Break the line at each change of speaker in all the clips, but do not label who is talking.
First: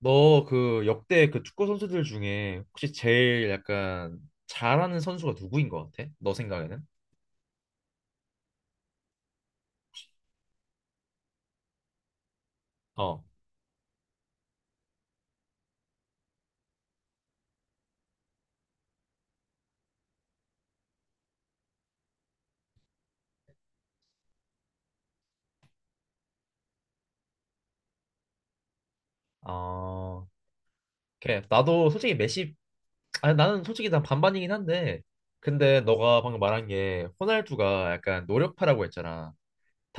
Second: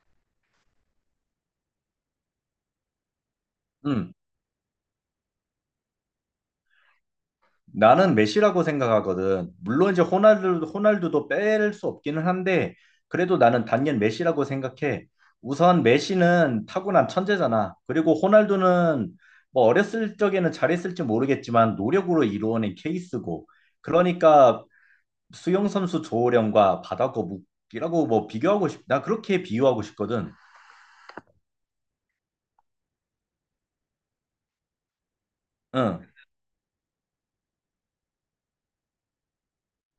너 그 역대 그 축구 선수들 중에 혹시 제일
음,
약간 잘하는 선수가 누구인 것 같아? 너 생각에는?
나는 메시라고 생각하거든. 물론 이제 호날두, 호날두도 뺄 수 없기는 한데,
어.
그래도 나는 단연 메시라고 생각해. 우선 메시는 타고난 천재잖아. 그리고 호날두는 뭐 어렸을 적에는 잘했을지 모르겠지만 노력으로 이루어낸 케이스고. 그러니까 수영 선수 조호령과 바다거북이라고 뭐 비교하고 싶, 나 그렇게 비유하고
어,
싶거든.
걔 나도 솔직히 메시, 아니 나는 솔직히 난 반반이긴 한데, 근데
응,
너가 방금 말한 게 호날두가 약간 노력파라고 했잖아.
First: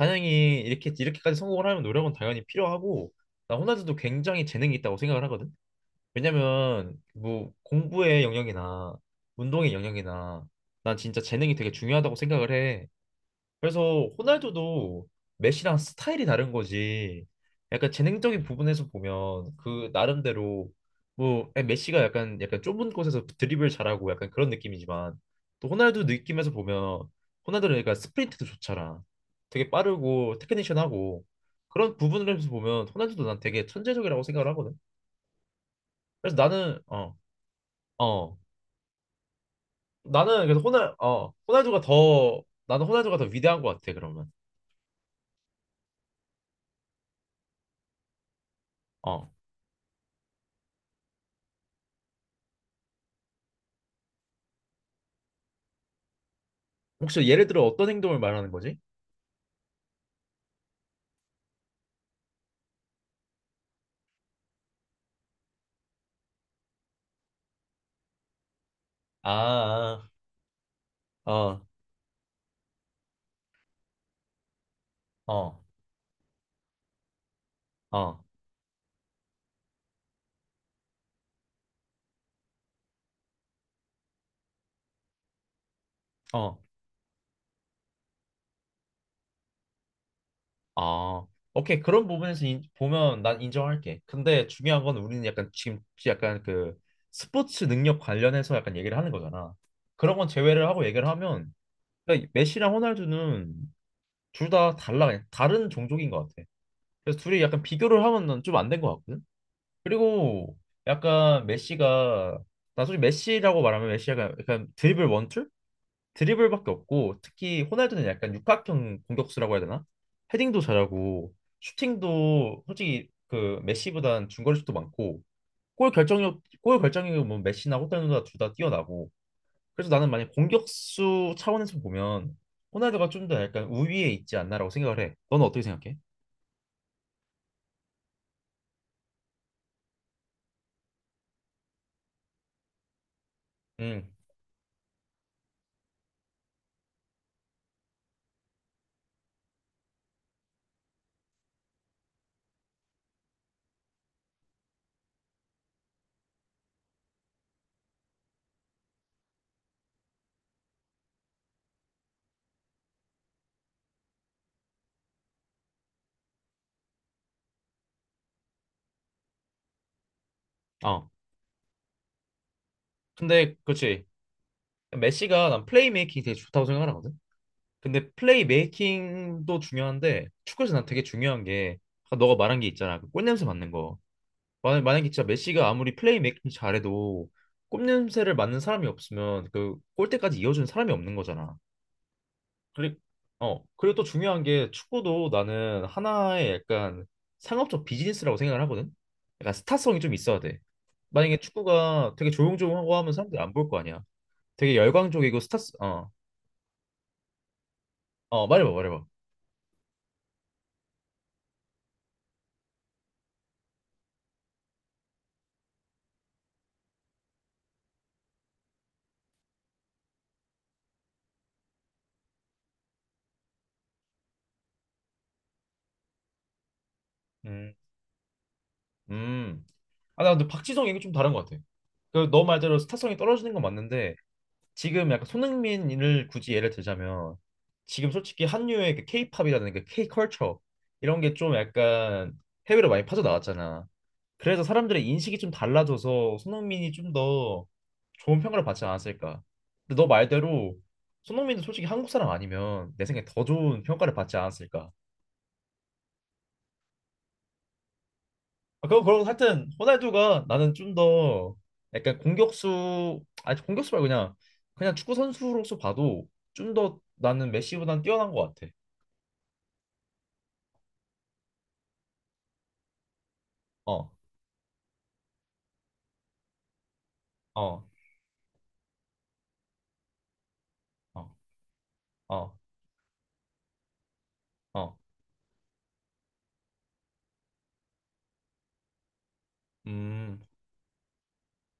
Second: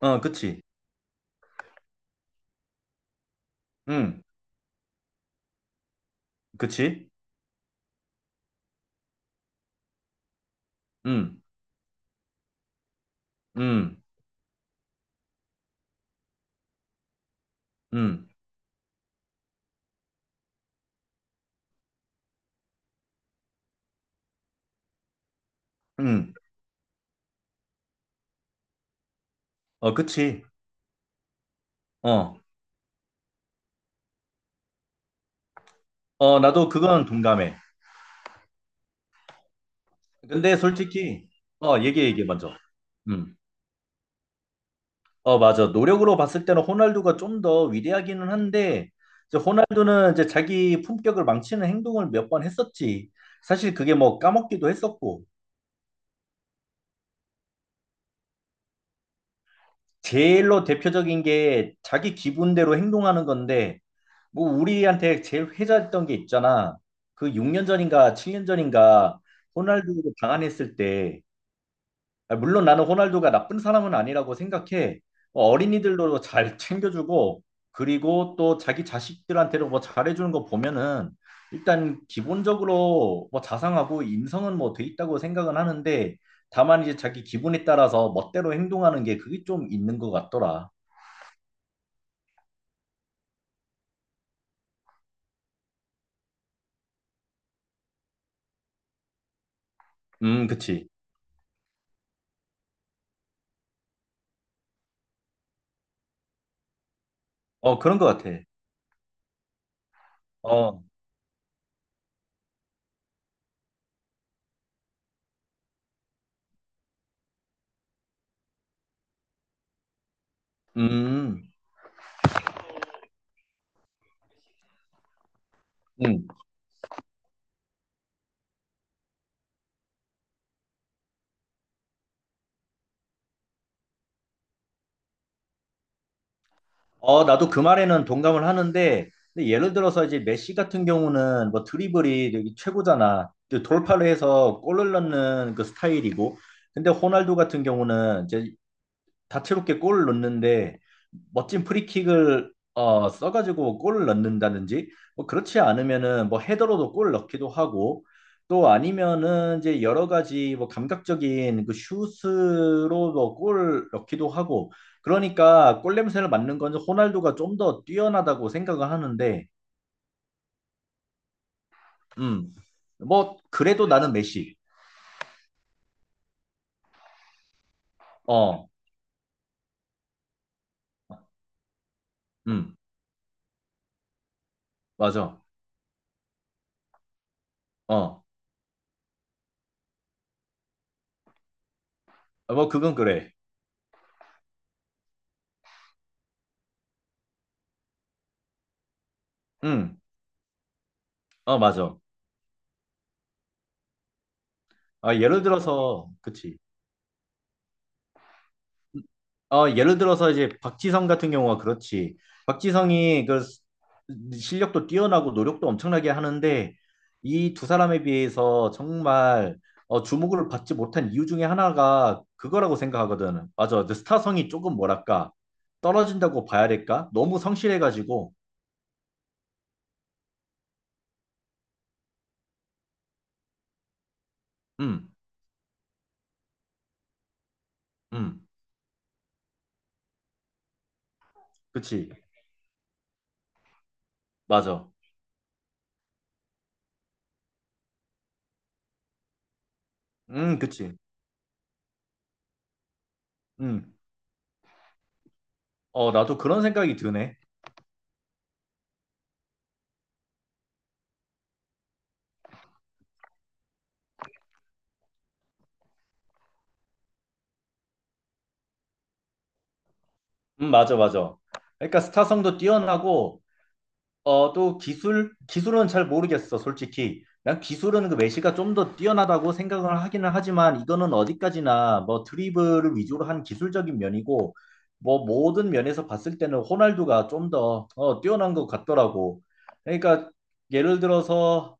어, 그치.
이렇게까지 성공을 하려면 노력은 당연히 필요하고, 나 호날두도
응,
굉장히 재능이 있다고 생각을 하거든. 왜냐면
그치.
뭐 공부의 영역이나 운동의 영역이나 난 진짜
응,
재능이 되게 중요하다고 생각을 해.
응,
그래서 호날두도 메시랑 스타일이 다른 거지. 약간
응,
재능적인 부분에서 보면 그 나름대로 뭐 메시가 약간 좁은 곳에서 드리블 잘하고 약간 그런 느낌이지만 또 호날두
응,
느낌에서 보면 호날두는 약간 스프린트도 좋잖아. 되게
어,
빠르고
그치.
테크니션하고 그런
어.
부분에서 보면 호날두도 난 되게 천재적이라고 생각을 하거든. 그래서
어, 나도
나는
그건
어
동감해.
어 나는
근데
그래서 호날
솔직히,
어
어,
호날두가
얘기해, 얘기해,
더
먼저.
나는 호날두가 더
음.
위대한 것 같아 그러면.
어, 맞아. 노력으로 봤을 때는 호날두가 좀 더 위대하기는 한데,
어.
이제 호날두는 이제 자기 품격을 망치는 행동을 몇 번 했었지. 사실 그게 뭐 까먹기도 했었고,
혹시 예를 들어 어떤 행동을 말하는 거지?
제일로 대표적인 게 자기 기분대로 행동하는 건데, 뭐 우리한테 제일 회자했던 게 있잖아. 그 6년 전인가 7년 전인가
아,
호날두 방한했을 때
아, 어,
아, 물론 나는 호날두가 나쁜 사람은 아니라고 생각해. 어,
어,
어린이들도 잘 챙겨주고,
어,
그리고 또 자기 자식들한테도 뭐 잘해주는 거 보면은, 일단 기본적으로 뭐 자상하고 인성은 뭐 돼 있다고 생각은 하는데,
어,
다만 이제 자기 기분에 따라서 멋대로 행동하는 게 그게 좀 있는 것 같더라.
어. 오케이. 그런 부분에서 보면 난 인정할게. 근데 중요한 건 우리는 약간 지금 약간 그 스포츠 능력 관련해서 약간 얘기를 하는 거잖아. 그런 건 제외를 하고
그치.
얘기를 하면 그러니까 메시랑 호날두는 둘 다 달라. 그냥 다른 종족인 것 같아. 그래서 둘이 약간
어, 그런
비교를
것 같아.
하면 좀 안 된 것 같거든. 그리고
어,
약간 메시가 나 솔직히 메시라고 말하면 메시가 약간 드리블 원툴? 드리블밖에 없고 특히 호날두는 약간 육각형 공격수라고 해야 되나? 헤딩도 잘하고
음,
슈팅도 솔직히 그 메시보단 중거리슛도 많고 골
음.
결정력 골 결정력은 뭐 메시나 호날두나 둘 다 뛰어나고 그래서 나는 만약 공격수 차원에서 보면 호날두가 좀 더 약간 우위에 있지 않나라고 생각을 해. 너는 어떻게 생각해?
어, 나도 그 말에는 동감을 하는데, 근데 예를 들어서 이제 메시 같은 경우는 뭐 드리블이 되게 최고잖아. 또 돌파를
음.
해서 골을 넣는 그 스타일이고, 근데 호날두 같은 경우는 이제 다채롭게 골을 넣는데 멋진 프리킥을 써가지고 골을 넣는다든지 뭐 그렇지 않으면은 뭐 헤더로도 골을 넣기도 하고 또 아니면은 이제 여러 가지 뭐 감각적인 그 슛으로 뭐골 넣기도 하고 그러니까 골 냄새를 맡는 건 호날두가 좀 더 뛰어나다고 생각을 하는데
어.
음뭐
근데
그래도
그렇지.
나는 메시
메시가 난 플레이메이킹이 되게 좋다고 생각하거든. 근데 플레이
어
메이킹도 중요한데 축구에서 난 되게 중요한 게 아까 너가 말한 게
음
있잖아. 그 꽃냄새 맡는 거. 만약에 진짜
맞아
메시가 아무리 플레이 메이킹 잘해도
어
꽃냄새를 맡는 사람이 없으면 그 골대까지 이어주는 사람이 없는 거잖아.
뭐 그건
그리고
그래
그리고 또 중요한 게 축구도 나는 하나의 약간 상업적 비즈니스라고 생각을 하거든. 약간
음
스타성이 좀 있어야 돼. 만약에
어 맞아
축구가 되게 조용조용하고 하면 사람들이 안 볼 거 아니야. 되게
아
열광적이고
예를
스타 어
들어서 그치
어 말해봐 말해봐.
어, 예를 들어서 이제 박지성 같은 경우가 그렇지. 박지성이 그 스- 실력도 뛰어나고 노력도 엄청나게 하는데 이 두 사람에 비해서 정말 어, 주목을 받지 못한 이유 중에 하나가 그거라고 생각하거든. 맞아. 그 스타성이 조금 뭐랄까 떨어진다고 봐야 될까? 너무
음
성실해가지고.
음. 아, 나 근데 박지성 얘기 좀 다른 것 같아. 그 너 말대로 스타성이 떨어지는 건 맞는데 지금
음,
약간 손흥민을 굳이 예를 들자면 지금 솔직히
음,
한류의 그 K-팝이라든가 K-컬처 이런 게 좀
그치.
약간 해외로 많이 빠져나왔잖아. 그래서
맞아.
사람들의 인식이 좀 달라져서 손흥민이 좀 더 좋은 평가를 받지 않았을까. 근데 너 말대로
그치.
손흥민도 솔직히 한국 사람 아니면 내 생각에 더 좋은
음,
평가를 받지 않았을까.
어, 나도 그런 생각이 드네.
아, 그럼 그럼 하여튼 호날두가 나는 좀 더 약간 공격수 아니 공격수 말고 그냥 그냥 축구 선수로서 봐도 좀 더 나는 메시보단 뛰어난 것 같아.
맞아, 맞아. 그러니까 스타성도 뛰어나고
어,
어, 또 기술, 기술은 잘 모르겠어, 솔직히. 난
어,
기술은 그 메시가 좀 더 뛰어나다고 생각을 하기는 하지만 이거는
어,
어디까지나 뭐
어,
드리블을 위주로 한 기술적인 면이고
어,
뭐 모든 면에서 봤을 때는 호날두가 좀더 뛰어난 것 같더라고. 그러니까
음,
예를 들어서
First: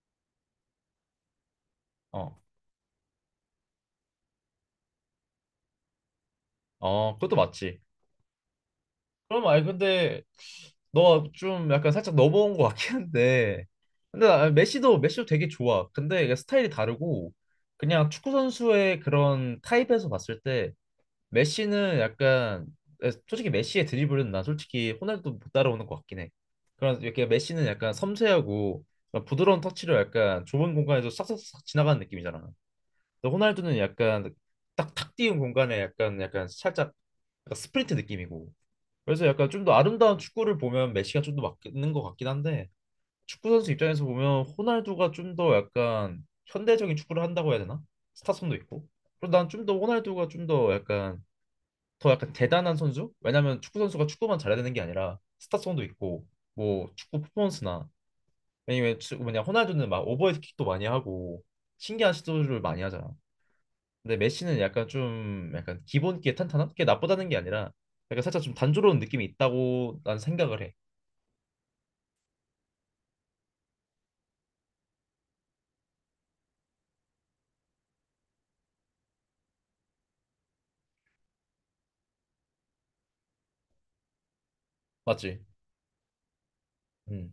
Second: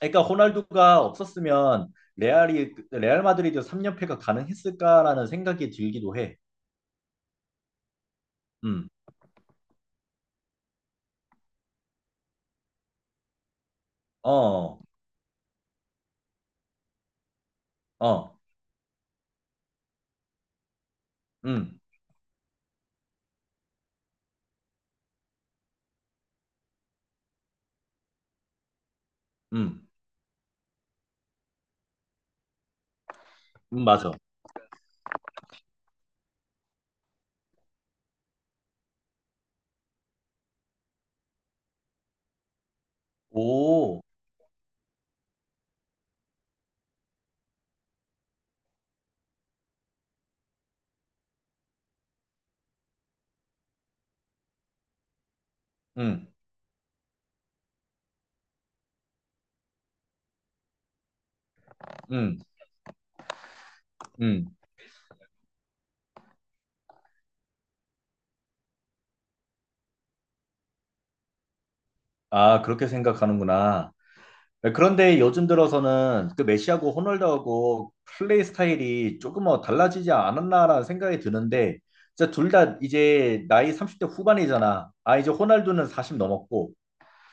그러니까 호날두가 없었으면
어,
레알이 레알 마드리드 3연패가 가능했을까라는 생각이 들기도 해.
어, 그것도 맞지.
음.
그럼 아니 근데 너가 좀 약간 살짝 넘어온 것 같긴 한데 근데 나
어.
메시도 되게 좋아. 근데 이게 스타일이 다르고 그냥 축구
어.
선수의 그런 타입에서 봤을 때
음.
메시는 약간 솔직히 메시의 드리블은 난 솔직히 호날두 못 따라오는 것 같긴 해. 그런 이렇게 메시는 약간 섬세하고 약간 부드러운
음.
터치로 약간 좁은 공간에서 싹싹싹 지나가는 느낌이잖아. 근데 호날두는
맞아.
약간 딱탁 띄운 공간에 약간 살짝 약간 스프린트 느낌이고. 그래서 약간 좀 더 아름다운 축구를 보면 메시가 좀 더 맞는 것 같긴 한데 축구 선수
오.
입장에서 보면 호날두가 좀 더 약간 현대적인 축구를 한다고 해야 되나? 스타성도 있고. 그리고 난 좀 더 호날두가 좀 더 약간 더 약간 대단한 선수? 왜냐면 축구 선수가 축구만 잘해야 되는 게 아니라 스타성도 있고
음.
뭐 축구 퍼포먼스나 아니면 뭐냐 호날두는 막 오버헤드킥도 많이 하고 신기한
음,
시도를 많이 하잖아. 근데
음.
메시는 약간 좀 약간 기본기에 탄탄한 게 나쁘다는 게 아니라 약간 살짝 좀 단조로운 느낌이 있다고 난 생각을 해.
아, 그렇게 생각하는구나. 그런데 요즘 들어서는 그 메시하고 호날두하고 플레이 스타일이 조금 뭐 달라지지 않았나라는 생각이 드는데, 진짜 둘 다 이제 나이 30대 후반이잖아. 아, 이제
맞지?
호날두는 40 넘었고,
음.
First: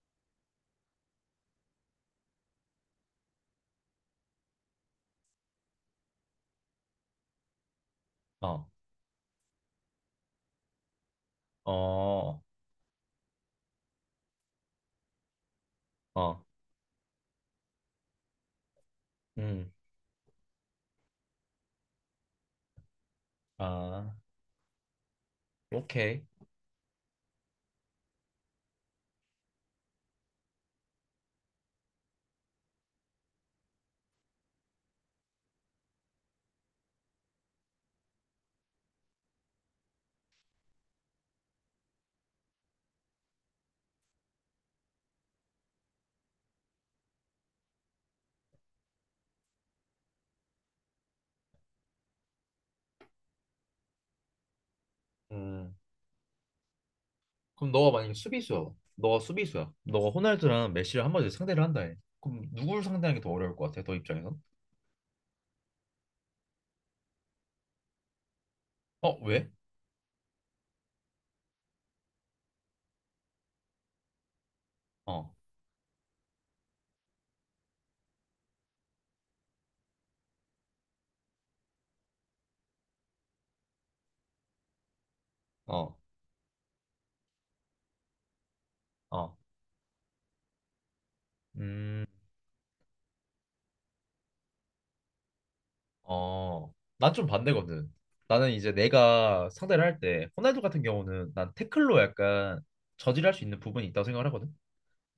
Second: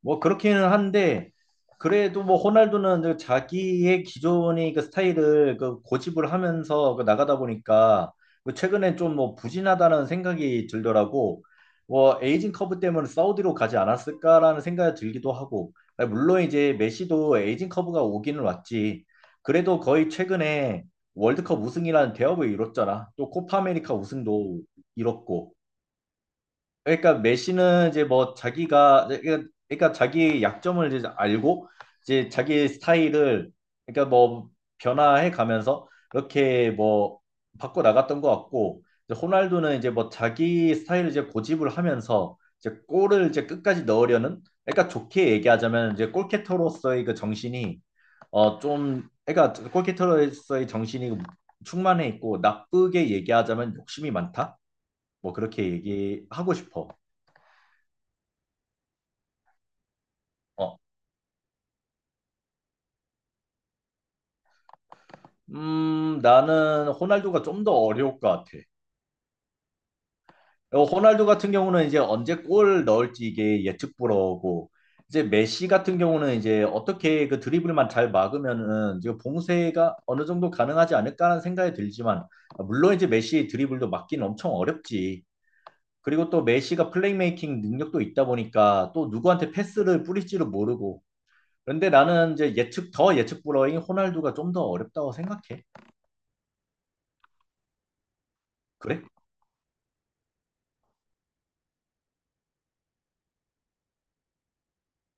뭐 그렇기는 한데 그래도 뭐 호날두는 그 자기의 기존의 그 스타일을 그 고집을 하면서 그 나가다 보니까 그
어.
최근에 좀 뭐 부진하다는 생각이 들더라고. 뭐
어.
에이징 커브 때문에 사우디로 가지 않았을까라는 생각이 들기도 하고. 물론
어.
이제 메시도 에이징 커브가 오기는 왔지.
음.
그래도 거의 최근에 월드컵 우승이라는 대업을 이뤘잖아. 또 코파 아메리카
아.
우승도 이뤘고.
오케이.
그러니까 메시는 이제 뭐 자기가 그러니까 자기 약점을 이제 알고 이제 자기 스타일을 그러니까 뭐 변화해 가면서 이렇게 뭐 바꿔 나갔던 것 같고 이제 호날두는 이제 뭐 자기 스타일을 이제 고집을 하면서 이제 골을 이제 끝까지 넣으려는 그러니까 좋게 얘기하자면 이제 골키터로서의 그 정신이 좀 그러니까 골키터로서의 정신이 충만해 있고 나쁘게 얘기하자면 욕심이 많다 뭐 그렇게
음.
얘기하고 싶어.
그럼 너가 만약에 수비수야. 너가 수비수야. 너가 호날두랑
어,
메시를 한마디로 상대를 한다 해. 그럼 누굴 상대하는 게 더 어려울 것 같아? 너 입장에선?
나는 호날두가 좀 더 어려울 것 같아.
어, 왜?
어, 호날두 같은 경우는 이제 언제 골 넣을지 이게 예측 불허고, 이제
어,
메시 같은 경우는 이제 어떻게 그 드리블만 잘 막으면은 이제 봉쇄가 어느 정도 가능하지 않을까라는 생각이 들지만, 아, 물론 이제 메시 드리블도 막기는 엄청 어렵지.
어,
그리고 또 메시가 플레이메이킹 능력도 있다 보니까 또
어.
누구한테 패스를 뿌릴지를 모르고. 그런데
음,
나는 이제 예측, 더 예측 불허인 호날두가 좀 더 어렵다고 생각해.
어. 난 좀 반대거든. 나는 이제
그래?
내가 상대를 할 때 호날두 같은 경우는 난 태클로 약간 저질할 수 있는 부분이 있다고 생각을 하거든.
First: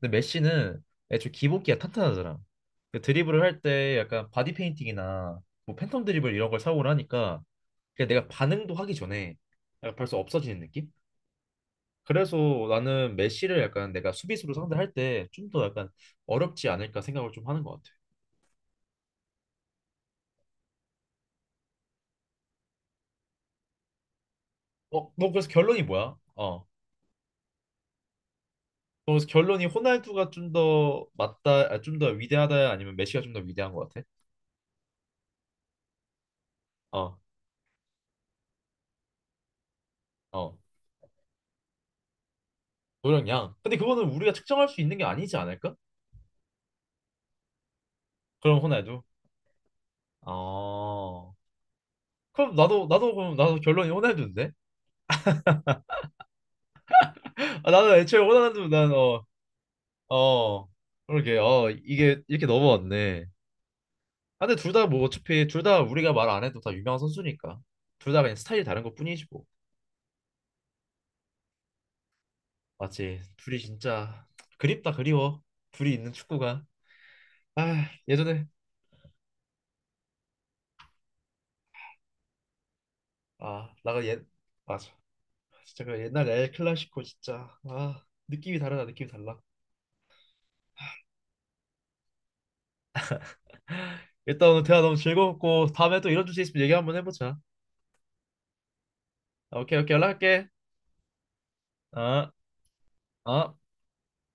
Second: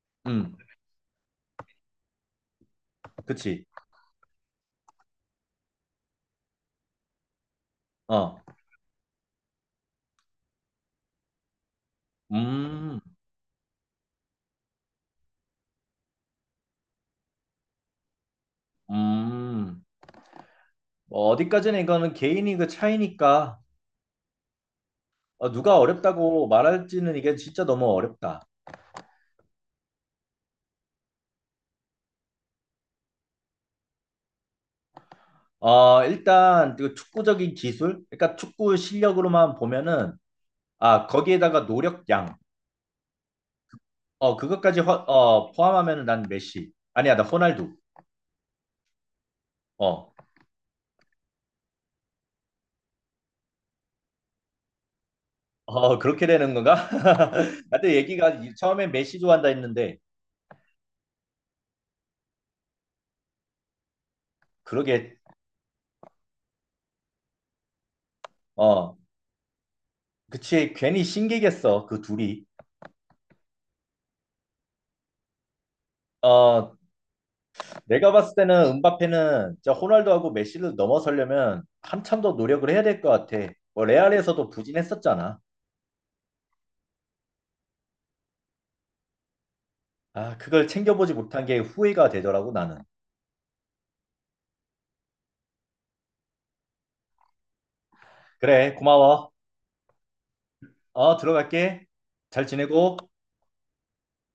근데
음,
메시는 애초에 기복기가 탄탄하잖아. 그 드리블을 할
그치.
때 약간 바디 페인팅이나 뭐 팬텀 드리블 이런 걸 사용을 하니까 그냥 내가
어,
반응도 하기 전에 약간 벌써 없어지는 느낌? 그래서
음,
나는 메시를 약간 내가 수비수로 상대할 때 좀 더 약간 어렵지 않을까 생각을 좀 하는 것 같아.
음. 뭐 어디까지는 이거는 개인이 그 차이니까
어, 너 그래서
어, 누가
결론이 뭐야?
어렵다고
어,
말할지는 이게 진짜 너무 어렵다.
너 그래서 결론이 호날두가 좀 더 맞다, 아, 좀 더 위대하다 아니면 메시가 좀 더 위대한 것 같아?
어, 일단 그
어,
축구적인 기술, 그러니까 축구 실력으로만 보면은
어,
아 거기에다가 노력량,
노력 양. 근데 그거는 우리가
어
측정할 수
그것까지
있는 게
허-
아니지
어,
않을까?
포함하면은 난 메시, 아니야 나 호날두.
그럼 호날두.
어,
어, 그럼 나도 결론이 호날두인데?
어 그렇게 되는 건가?
아,
나도
나는 애초에
얘기가 이-
호날두
처음에
난
메시
어,
좋아한다 했는데
어, 그러게, 어, 이게 이렇게 넘어왔네. 아, 근데 둘 다 뭐
그러게,
어차피 둘 다 우리가 말 안 해도 다 유명한 선수니까 둘 다 그냥 스타일이 다른
어,
것뿐이지 뭐
그치 괜히 신기겠어 그 둘이.
맞지 둘이 진짜 그립다 그리워 둘이 있는 축구가
어,
아
내가 봤을
예전에
때는 음바페는 진짜 호날두하고 메시를 넘어서려면 한참 더 노력을 해야 될 것 같아.
아
뭐
나가 옛
레알에서도
맞아
부진했었잖아.
진짜 그 옛날 엘 클라시코 진짜 아 느낌이 다르다 느낌이 달라
아, 그걸 챙겨보지 못한 게 후회가 되더라고 나는.
일단 오늘 대화 너무 즐거웠고 다음에 또 이런 주제 있으면 얘기 한번 해보자
그래, 고마워.
아, 오케이 오케이 연락할게
어, 들어갈게.
아
잘 지내고.
아.